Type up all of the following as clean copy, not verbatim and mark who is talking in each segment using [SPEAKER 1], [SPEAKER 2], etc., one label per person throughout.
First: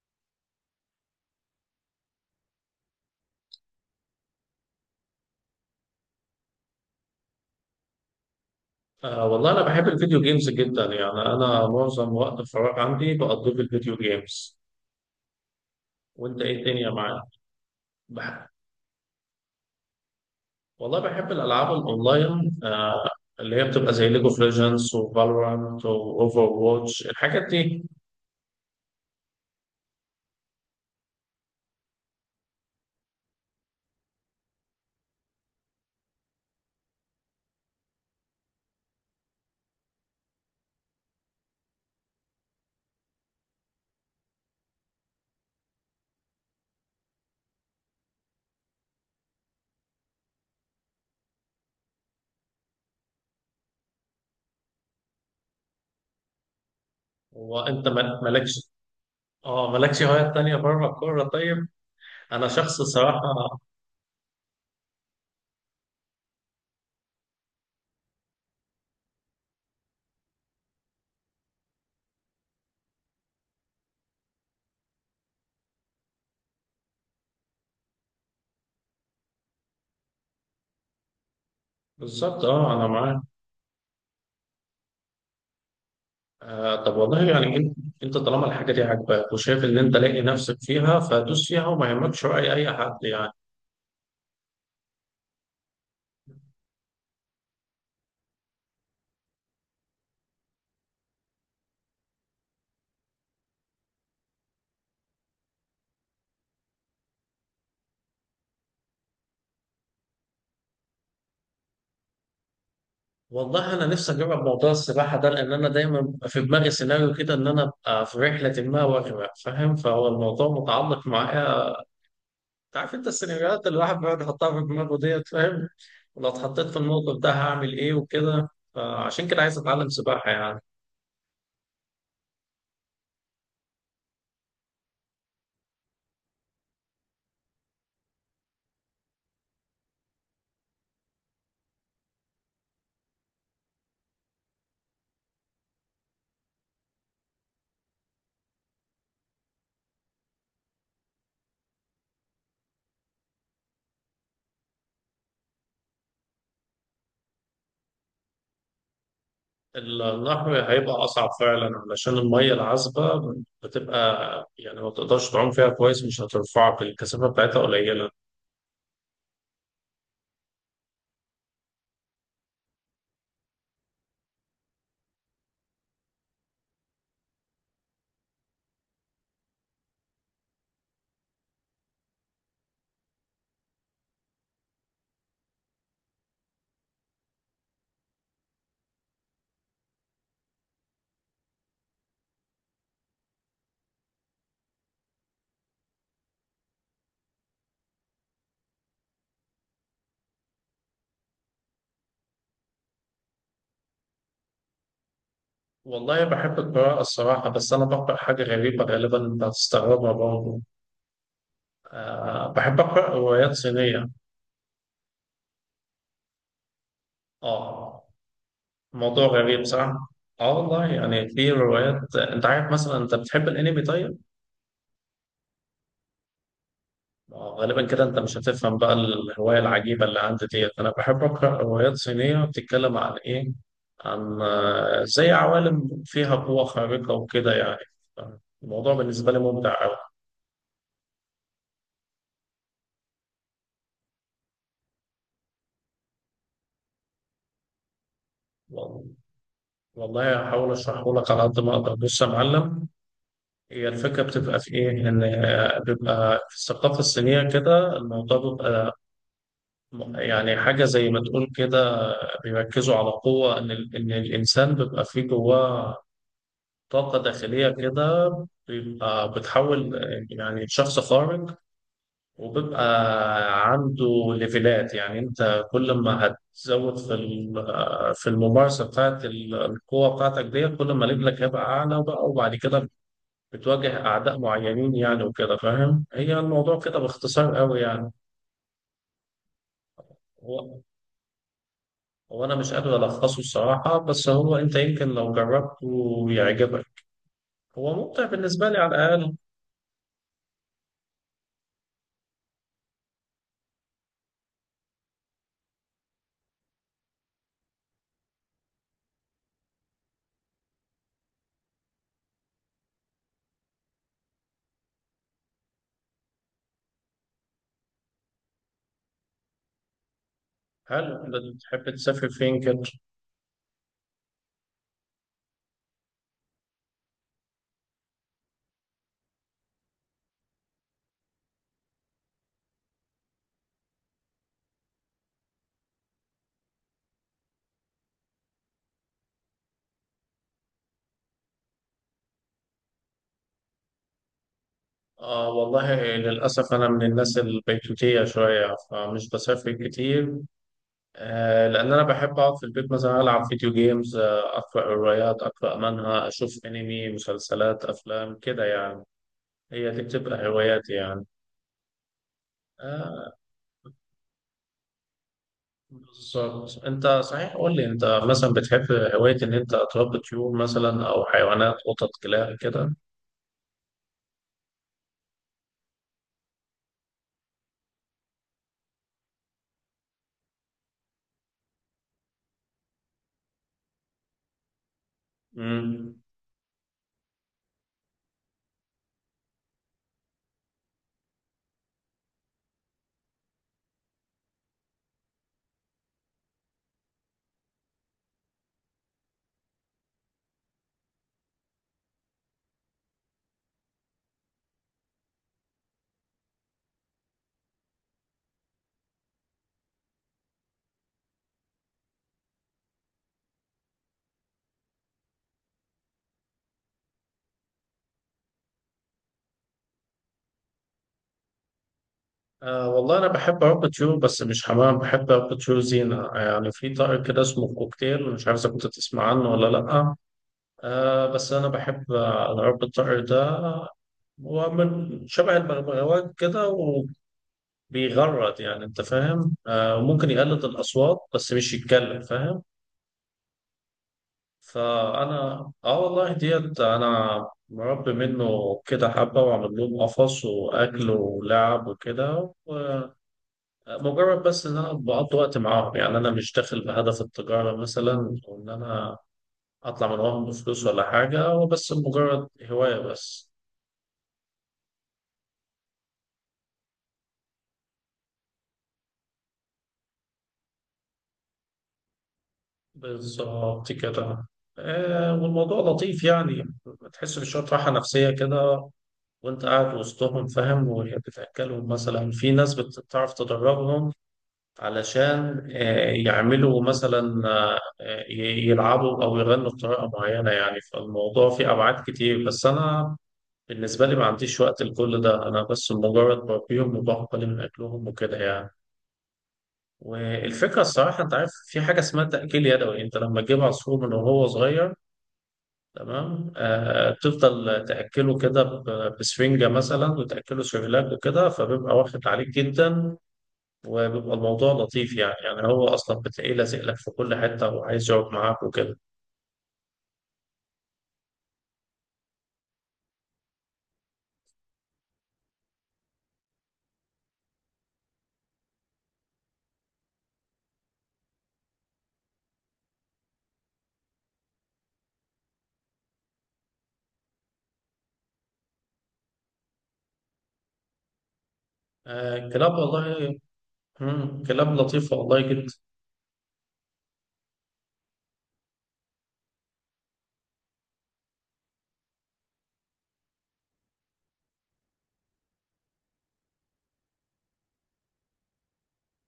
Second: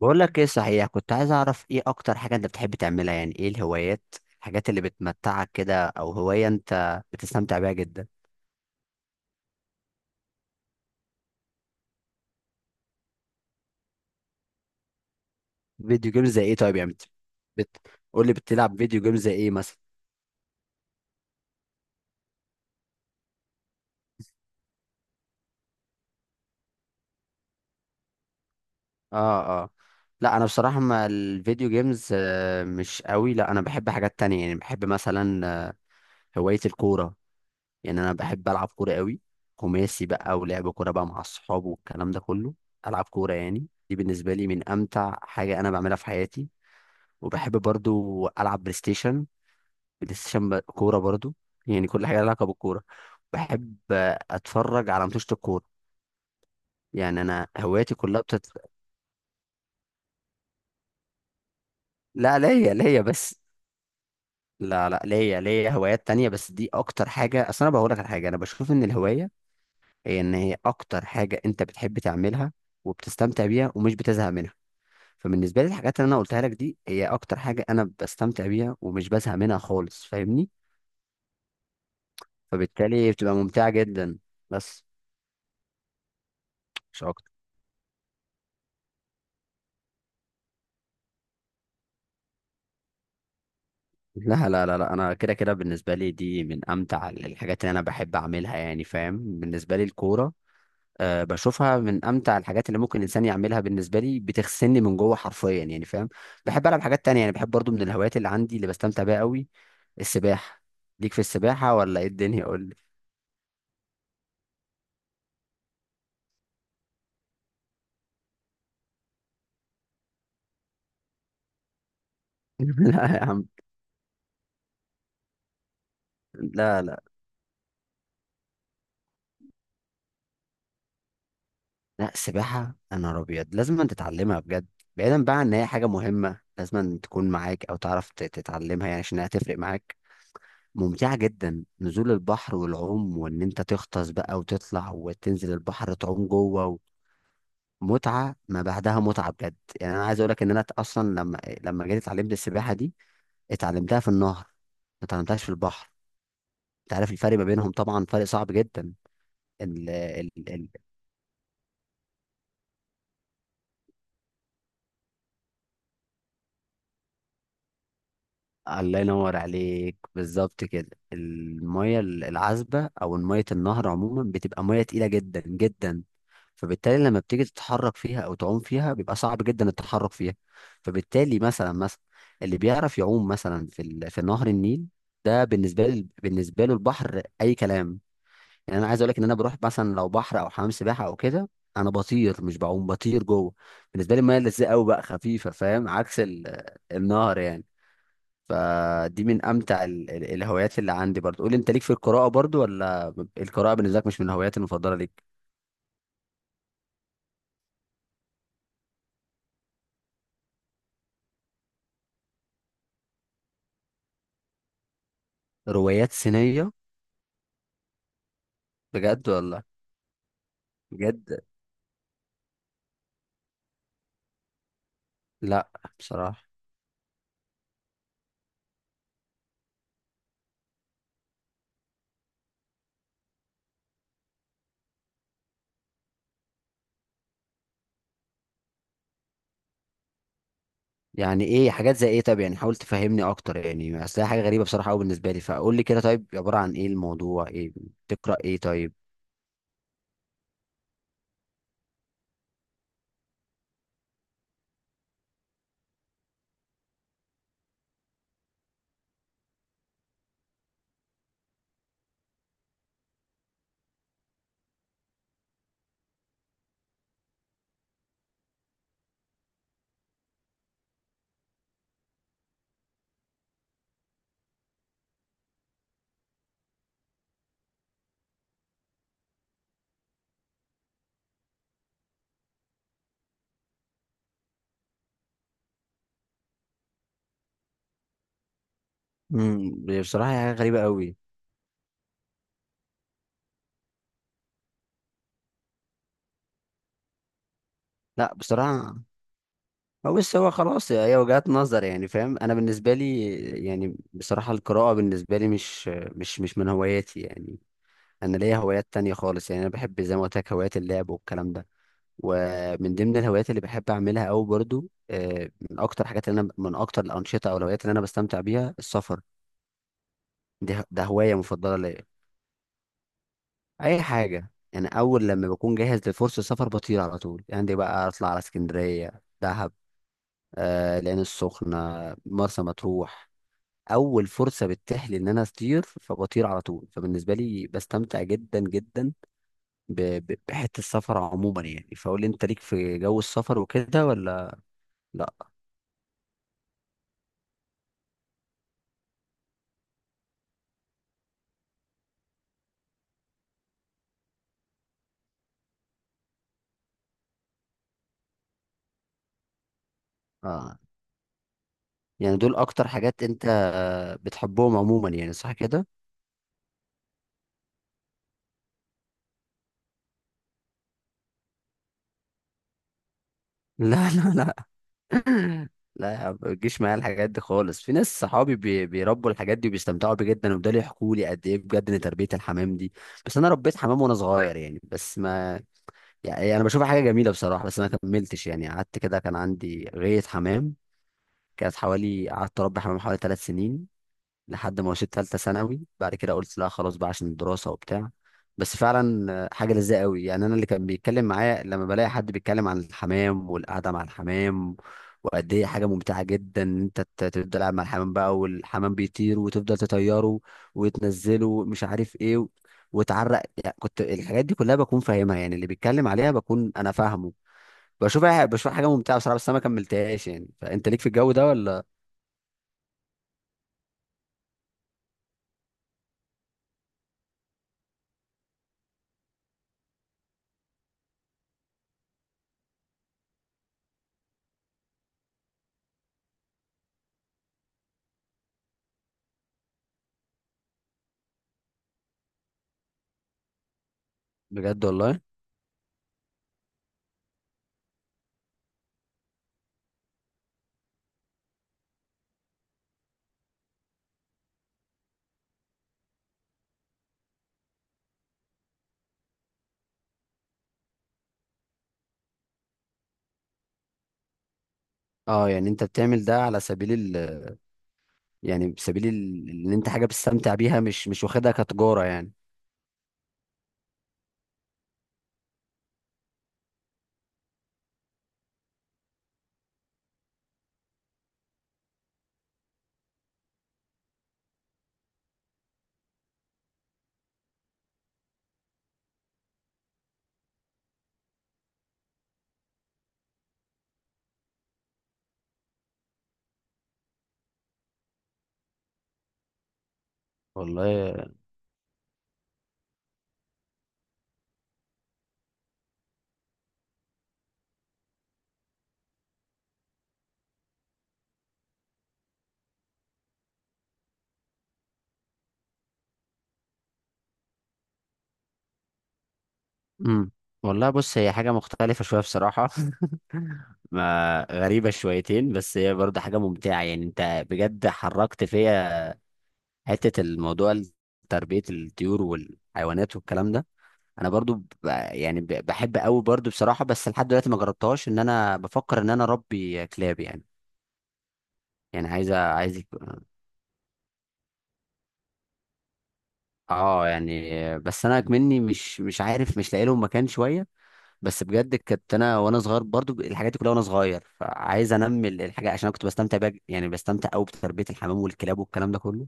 [SPEAKER 1] بقول لك ايه؟ صحيح كنت عايز اعرف ايه اكتر حاجة انت بتحب تعملها؟ يعني ايه الهوايات، الحاجات اللي بتمتعك كده، او هواية انت بتستمتع بيها جدا؟
[SPEAKER 2] والله أنا بحب الفيديو جيمز جدا. يعني أنا معظم وقت الفراغ عندي بقضيه في الفيديو جيمز.
[SPEAKER 1] فيديو جيمز
[SPEAKER 2] وأنت
[SPEAKER 1] زي ايه؟
[SPEAKER 2] إيه
[SPEAKER 1] طيب
[SPEAKER 2] الدنيا
[SPEAKER 1] يعني
[SPEAKER 2] معاك؟
[SPEAKER 1] بت... قول لي،
[SPEAKER 2] بح...
[SPEAKER 1] بتلعب فيديو جيمز زي ايه مثلا؟
[SPEAKER 2] والله بحب الألعاب الأونلاين. اللي هي بتبقى زي ليج اوف ليجندز وفالورانت وأوفر واتش الحاجات دي.
[SPEAKER 1] اه اه. لا انا بصراحة ما الفيديو جيمز مش قوي. لا انا بحب حاجات تانية يعني، بحب مثلا هواية الكورة. يعني انا بحب العب كورة قوي، خماسي بقى، ولعب كورة بقى مع الصحاب والكلام ده كله. العب كورة، يعني دي بالنسبة لي من امتع حاجة انا بعملها في حياتي. وبحب برضو العب بلاي ستيشن، بلاي ستيشن كوره برضو. يعني كل حاجه لها علاقه بالكوره بحب اتفرج على ماتشات الكوره. يعني انا
[SPEAKER 2] وأنت
[SPEAKER 1] هواياتي
[SPEAKER 2] ما-
[SPEAKER 1] كلها
[SPEAKER 2] مالكش، مالكش هوايات تانية بره الكورة طيب؟
[SPEAKER 1] لا،
[SPEAKER 2] أنا
[SPEAKER 1] ليا
[SPEAKER 2] شخص
[SPEAKER 1] ليا
[SPEAKER 2] الصراحة.
[SPEAKER 1] بس. لا لا ليا هوايات تانية، بس دي اكتر حاجه. اصل انا بقول لك على حاجه، انا بشوف ان الهوايه هي، ان هي اكتر حاجه انت بتحب تعملها وبتستمتع بيها ومش بتزهق منها. فبالنسبه لي الحاجات اللي انا قلتها لك دي هي اكتر حاجه انا بستمتع بيها ومش بزهق منها خالص، فاهمني؟
[SPEAKER 2] بالظبط، آه، أنا
[SPEAKER 1] فبالتالي
[SPEAKER 2] معاك.
[SPEAKER 1] بتبقى ممتعه جدا، بس
[SPEAKER 2] آه، طب
[SPEAKER 1] مش
[SPEAKER 2] والله
[SPEAKER 1] اكتر.
[SPEAKER 2] يعني أنت طالما الحاجة دي عاجباك وشايف إن أنت لاقي نفسك فيها فدوس فيها وما يهمكش رأي أي حد يعني.
[SPEAKER 1] لا، انا كده كده بالنسبه لي دي من امتع الحاجات اللي انا بحب اعملها، يعني فاهم؟ بالنسبه لي الكوره، أه، بشوفها من امتع الحاجات اللي ممكن الانسان يعملها. بالنسبه لي بتغسلني من جوه حرفيا، يعني فاهم. بحب العب حاجات تانية، يعني بحب برضو من الهوايات اللي عندي اللي بستمتع بيها قوي السباحه. ليك في السباحه ولا ايه الدنيا؟ قول لي.
[SPEAKER 2] والله انا نفسي اجرب موضوع السباحه ده، لان انا دايما بيبقى في دماغي سيناريو كده ان انا ابقى في رحله ما واغرق، فاهم؟ فهو الموضوع متعلق معايا. أنت عارف انت
[SPEAKER 1] لا يا عم.
[SPEAKER 2] السيناريوهات اللي الواحد بيقعد يحطها في دماغه ديت، فاهم؟ ولو اتحطيت في
[SPEAKER 1] لا لا
[SPEAKER 2] الموقف ده هعمل ايه وكده. فعشان كده عايز اتعلم سباحه يعني.
[SPEAKER 1] لا، السباحه يا نهار ابيض لازم أن تتعلمها بجد. بعيدا بقى عن ان هي حاجه مهمه لازم أن تكون معاك او تعرف تتعلمها، يعني عشان هتفرق معاك. ممتعة جدا نزول البحر والعوم، وان انت تغطس بقى وتطلع وتنزل البحر تعوم جوه، متعة ما بعدها متعة بجد. يعني انا عايز اقولك ان انا اصلا لما جيت اتعلمت السباحة دي، اتعلمتها في النهر، ما اتعلمتهاش في البحر. انت عارف الفرق ما بينهم طبعا، فرق صعب جدا. ال... ال... ال...
[SPEAKER 2] النهر هيبقى اصعب فعلا علشان الميه العذبه بتبقى، يعني ما تقدرش تعوم فيها كويس، مش هترفعك، الكثافه بتاعتها قليله.
[SPEAKER 1] الله ينور عليك بالظبط كده. المية العذبة أو مية النهر عموما بتبقى مية تقيلة جدا. فبالتالي لما بتيجي تتحرك فيها أو تعوم فيها بيبقى صعب جدا التحرك فيها. فبالتالي مثلا اللي بيعرف يعوم مثلا في نهر النيل، ده بالنسبة لي، بالنسبة له البحر أي كلام. يعني أنا عايز أقول لك إن أنا بروح مثلا لو بحر أو حمام سباحة أو كده، أنا بطير مش بعوم، بطير جوه. بالنسبة لي المية لزقة أوي، بقى خفيفة فاهم، عكس النهر يعني. فدي من امتع الهوايات اللي عندي برضو. قول لي انت، ليك في القراءه برضو ولا القراءه بالنسبه لك مش من الهوايات المفضله ليك؟
[SPEAKER 2] والله بحب القراءة الصراحة، بس أنا بقرأ حاجة غريبة غالبا أنت هتستغربها برضه. أه، بحب أقرأ روايات صينية.
[SPEAKER 1] روايات صينيه؟
[SPEAKER 2] أه. موضوع
[SPEAKER 1] بجد ولا؟
[SPEAKER 2] غريب صح؟ أه والله، يعني
[SPEAKER 1] بجد؟
[SPEAKER 2] في روايات، أنت عارف مثلا أنت بتحب الأنمي طيب؟
[SPEAKER 1] لا، بصراحه،
[SPEAKER 2] غالبا كده أنت مش هتفهم بقى الهواية العجيبة اللي عندي ديت. أنا بحب أقرأ روايات صينية بتتكلم عن إيه؟ عن زي عوالم فيها قوة خارقة وكده يعني. الموضوع بالنسبة لي ممتع
[SPEAKER 1] يعني ايه؟ حاجات زي ايه طب؟ يعني حاول تفهمني اكتر، يعني اصل هي حاجه غريبه بصراحه قوي بالنسبه لي، فقول لي كده طيب، عباره عن ايه الموضوع؟ ايه بتقرا ايه طيب؟
[SPEAKER 2] أوي. والله هحاول اشرحه لك على قد ما اقدر. بص يا معلم، هي الفكره بتبقى في ايه، ان بيبقى في الثقافه الصينيه كده الموضوع بيبقى يعني حاجه زي ما تقول كده. بيركزوا على قوه ان ان الانسان بيبقى فيه جواه طاقه داخليه كده، بيبقى بتحول يعني شخص خارق، وبيبقى عنده ليفلات. يعني انت كل ما هتزود في الممارسه القوه بتاعتك دي، كل ما ليفلك هيبقى اعلى بقى. وبعد كده بتواجه اعداء معينين يعني وكده، فاهم؟ هي الموضوع كده باختصار قوي يعني.
[SPEAKER 1] امم، بصراحه هي حاجه
[SPEAKER 2] هو
[SPEAKER 1] غريبه قوي.
[SPEAKER 2] هو انا مش قادر الخصه الصراحه، بس هو انت يمكن لو جربته يعجبك. هو ممتع
[SPEAKER 1] لا
[SPEAKER 2] بالنسبه لي
[SPEAKER 1] بصراحه،
[SPEAKER 2] على الاقل.
[SPEAKER 1] ما بص، هو خلاص هي وجهات نظر، يعني فاهم انا بالنسبه لي، يعني بصراحه القراءه بالنسبه لي مش من هواياتي يعني. انا ليا هوايات تانية خالص، يعني انا بحب زي ما قلت لك هوايات اللعب والكلام ده. ومن ضمن الهوايات اللي بحب اعملها قوي برضو من اكتر حاجات اللي انا، من اكتر الانشطه او الهوايات اللي انا بستمتع بيها السفر. دي ده
[SPEAKER 2] هل
[SPEAKER 1] هوايه مفضله
[SPEAKER 2] بتحب
[SPEAKER 1] ليا.
[SPEAKER 2] تسافر فين كده؟
[SPEAKER 1] اي حاجه يعني، اول لما بكون جاهز لفرصه سفر بطير على طول، يعني دي بقى اطلع على اسكندريه، دهب، آه العين السخنه، مرسى مطروح. اول فرصه بتتيح لي ان انا اطير فبطير على طول، فبالنسبه لي بستمتع جدا. ب- بحته السفر عموما يعني. فقول لي انت، ليك في جو السفر وكده ولا لا؟
[SPEAKER 2] آه والله للأسف أنا من الناس البيتوتية شوية فمش بسافر كتير. آه، لأن أنا بحب أقعد في البيت مثلا ألعب فيديو جيمز، آه أقرأ روايات، أقرأ منها، أشوف أنمي، مسلسلات، أفلام كده يعني. هي دي بتبقى
[SPEAKER 1] آه.
[SPEAKER 2] هواياتي يعني.
[SPEAKER 1] يعني دول اكتر حاجات
[SPEAKER 2] آه،
[SPEAKER 1] انت بتحبهم عموما يعني، صح كده؟
[SPEAKER 2] بالظبط. أنت صحيح، قول لي أنت مثلا بتحب هواية إن أنت تربي طيور مثلا، أو حيوانات، قطط، كلاب كده؟
[SPEAKER 1] لا. لا يا عم، ما تجيش معايا الحاجات دي خالص. في ناس صحابي بيربوا الحاجات دي وبيستمتعوا بيه جدا، وبدأوا يحكوا لي قد ايه بجد ان تربيه الحمام دي. بس انا ربيت حمام وانا صغير يعني، بس ما
[SPEAKER 2] مم.
[SPEAKER 1] يعني انا بشوفها حاجه جميله بصراحه، بس ما كملتش يعني. قعدت كده كان عندي غايه حمام، كانت حوالي، قعدت اربي حمام حوالي 3 سنين، لحد ما وصلت ثالثه ثانوي، بعد كده قلت لا خلاص بقى عشان الدراسه وبتاع. بس فعلا حاجه لذيذه قوي. يعني انا اللي كان بيتكلم معايا لما بلاقي حد بيتكلم عن الحمام والقعده مع الحمام، وقد ايه حاجه ممتعه جدا ان انت تفضل قاعد مع الحمام بقى، والحمام بيطير وتفضل تطيره وتنزله، مش عارف ايه وتعرق، يعني كنت الحاجات دي كلها بكون فاهمها، يعني اللي بيتكلم عليها بكون انا فاهمه. بشوفها حاجه ممتعه بصراحه، بس انا ما كملتهاش يعني. فانت ليك في الجو ده ولا؟
[SPEAKER 2] آه والله أنا بحب عقد يو، بس مش حمام، بحب عقد يو زينة. يعني في طارق كده اسمه كوكتيل، مش عارف إذا كنت تسمع عنه ولا لأ. آه، بس أنا بحب عقد الطارق ده. هو من شبه البغبغاوات كده وبيغرد، يعني أنت فاهم، آه ممكن يقلد الأصوات بس مش يتكلم، فاهم؟
[SPEAKER 1] بجد والله؟
[SPEAKER 2] فأنا آه والله ديت أنا مربي منه كده حبة، وعامل لهم قفص وأكل ولعب وكده. مجرد بس ان انا بقضي وقت معاهم، يعني انا مش داخل بهدف التجاره مثلا، او ان انا اطلع من وراهم بفلوس ولا حاجه، هو بس مجرد هوايه بس.
[SPEAKER 1] اه، يعني انت بتعمل ده على سبيل ال يعني سبيل ال- ان انت حاجه بتستمتع بيها، مش واخدها كتجاره يعني؟
[SPEAKER 2] بالظبط كده. آه، والموضوع لطيف يعني، بتحس بشويه راحه نفسيه كده وانت قاعد وسطهم، فاهم؟ وهي بتاكلهم مثلا. في ناس بتعرف تدربهم علشان آه يعملوا مثلا، يلعبوا او يغنوا بطريقه معينه يعني. فالموضوع فيه ابعاد كتير، بس انا بالنسبة لي ما عنديش وقت لكل ده، أنا بس مجرد بربيهم وباخد بالي من أكلهم وكده يعني. والفكرة
[SPEAKER 1] والله.
[SPEAKER 2] الصراحة أنت عارف في حاجة اسمها تأكيل يدوي، أنت لما تجيب عصفور من وهو صغير، تمام؟ آه، تفضل تأكله كده بسفنجة مثلا، وتأكله سيرلاك وكده، فبيبقى واخد عليك جدا، وبيبقى الموضوع لطيف يعني. يعني هو أصلا بتلاقيه لازق لك في كل حتة وعايز يقعد معاك وكده.
[SPEAKER 1] امم، والله بص هي حاجه مختلفه شويه بصراحه. ما غريبه شويتين، بس هي برضه حاجه ممتعه. يعني انت بجد حركت فيا حته الموضوع تربيه الطيور والحيوانات والكلام ده. انا برضو بحب قوي برضو بصراحه، بس لحد دلوقتي ما جربتهاش، ان انا بفكر ان انا اربي كلاب يعني. يعني عايز
[SPEAKER 2] آه كلاب،
[SPEAKER 1] عايز
[SPEAKER 2] والله مم، كلاب لطيفة والله جدا.
[SPEAKER 1] اه، يعني بس انا مني مش عارف، مش لاقي لهم مكان شويه. بس بجد كنت انا وانا صغير برضو الحاجات دي كلها وانا صغير، فعايز انمي الحاجه عشان انا كنت بستمتع بقى، يعني بستمتع قوي بتربيه الحمام والكلاب والكلام ده كله.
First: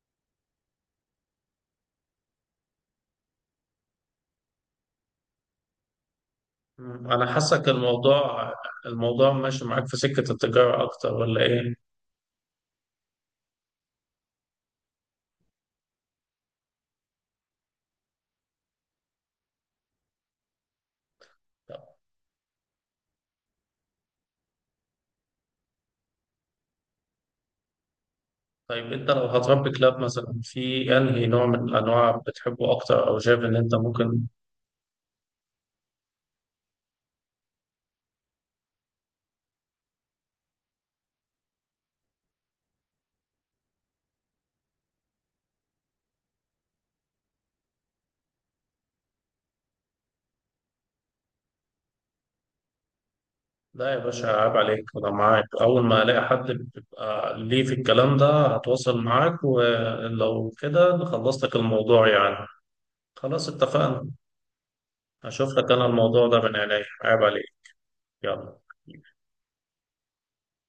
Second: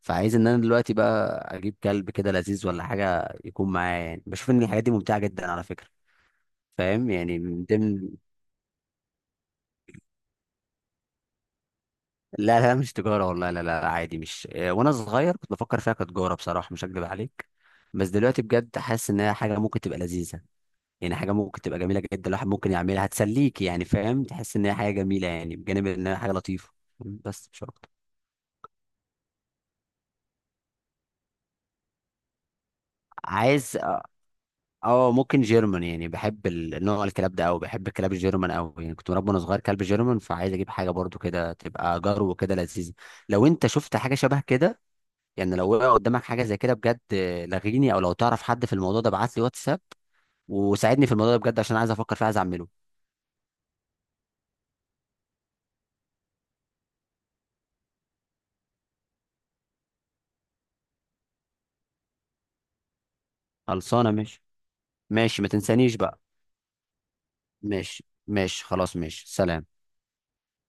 [SPEAKER 1] فعايز ان انا دلوقتي بقى اجيب كلب كده لذيذ ولا حاجه يكون معايا يعني، بشوف ان الحاجات دي ممتعه جدا على فكره، فاهم
[SPEAKER 2] مم. أنا
[SPEAKER 1] يعني، من
[SPEAKER 2] حاسك
[SPEAKER 1] ضمن.
[SPEAKER 2] الموضوع، الموضوع ماشي معاك في سكة التجارة أكتر ولا إيه؟
[SPEAKER 1] لا لا، مش تجاره والله، لا لا، عادي، مش وانا صغير كنت بفكر فيها كتجاره بصراحه، مش هكدب عليك، بس دلوقتي بجد حاسس ان هي حاجه ممكن تبقى لذيذه. يعني حاجه ممكن تبقى جميله جدا الواحد ممكن يعملها، هتسليك يعني فاهم، تحس ان هي حاجه جميله، يعني بجانب ان هي حاجه لطيفه، بس مش اكتر.
[SPEAKER 2] طيب أنت لو هتربي كلاب مثلا، في أنهي نوع من الأنواع بتحبه أكتر، أو شايف إن أنت
[SPEAKER 1] عايز
[SPEAKER 2] ممكن؟
[SPEAKER 1] اه، ممكن جيرمان، يعني بحب نوع الكلاب ده قوي، بحب الكلاب الجيرمان قوي. يعني كنت مربي وانا صغير كلب جيرمان، فعايز اجيب حاجه برضو كده تبقى جرو كده لذيذه. لو انت شفت حاجه شبه كده يعني، لو وقع قدامك حاجه زي كده بجد لغيني، او لو تعرف حد في الموضوع ده ابعت لي واتساب وساعدني في الموضوع ده بجد، عشان عايز افكر فيه، عايز اعمله.
[SPEAKER 2] لا يا باشا عيب عليك، أنا معاك. أول ما ألاقي حد بيبقى ليه في الكلام ده هتواصل معاك، ولو كده خلصت لك الموضوع يعني. خلاص اتفقنا.
[SPEAKER 1] خلصانه، ماشي. ماشي، ما
[SPEAKER 2] هشوف لك أنا
[SPEAKER 1] تنسانيش بقى.
[SPEAKER 2] الموضوع ده من عينيا. عيب عليك.
[SPEAKER 1] ماشي
[SPEAKER 2] يلا.
[SPEAKER 1] ماشي، خلاص، ماشي، سلام.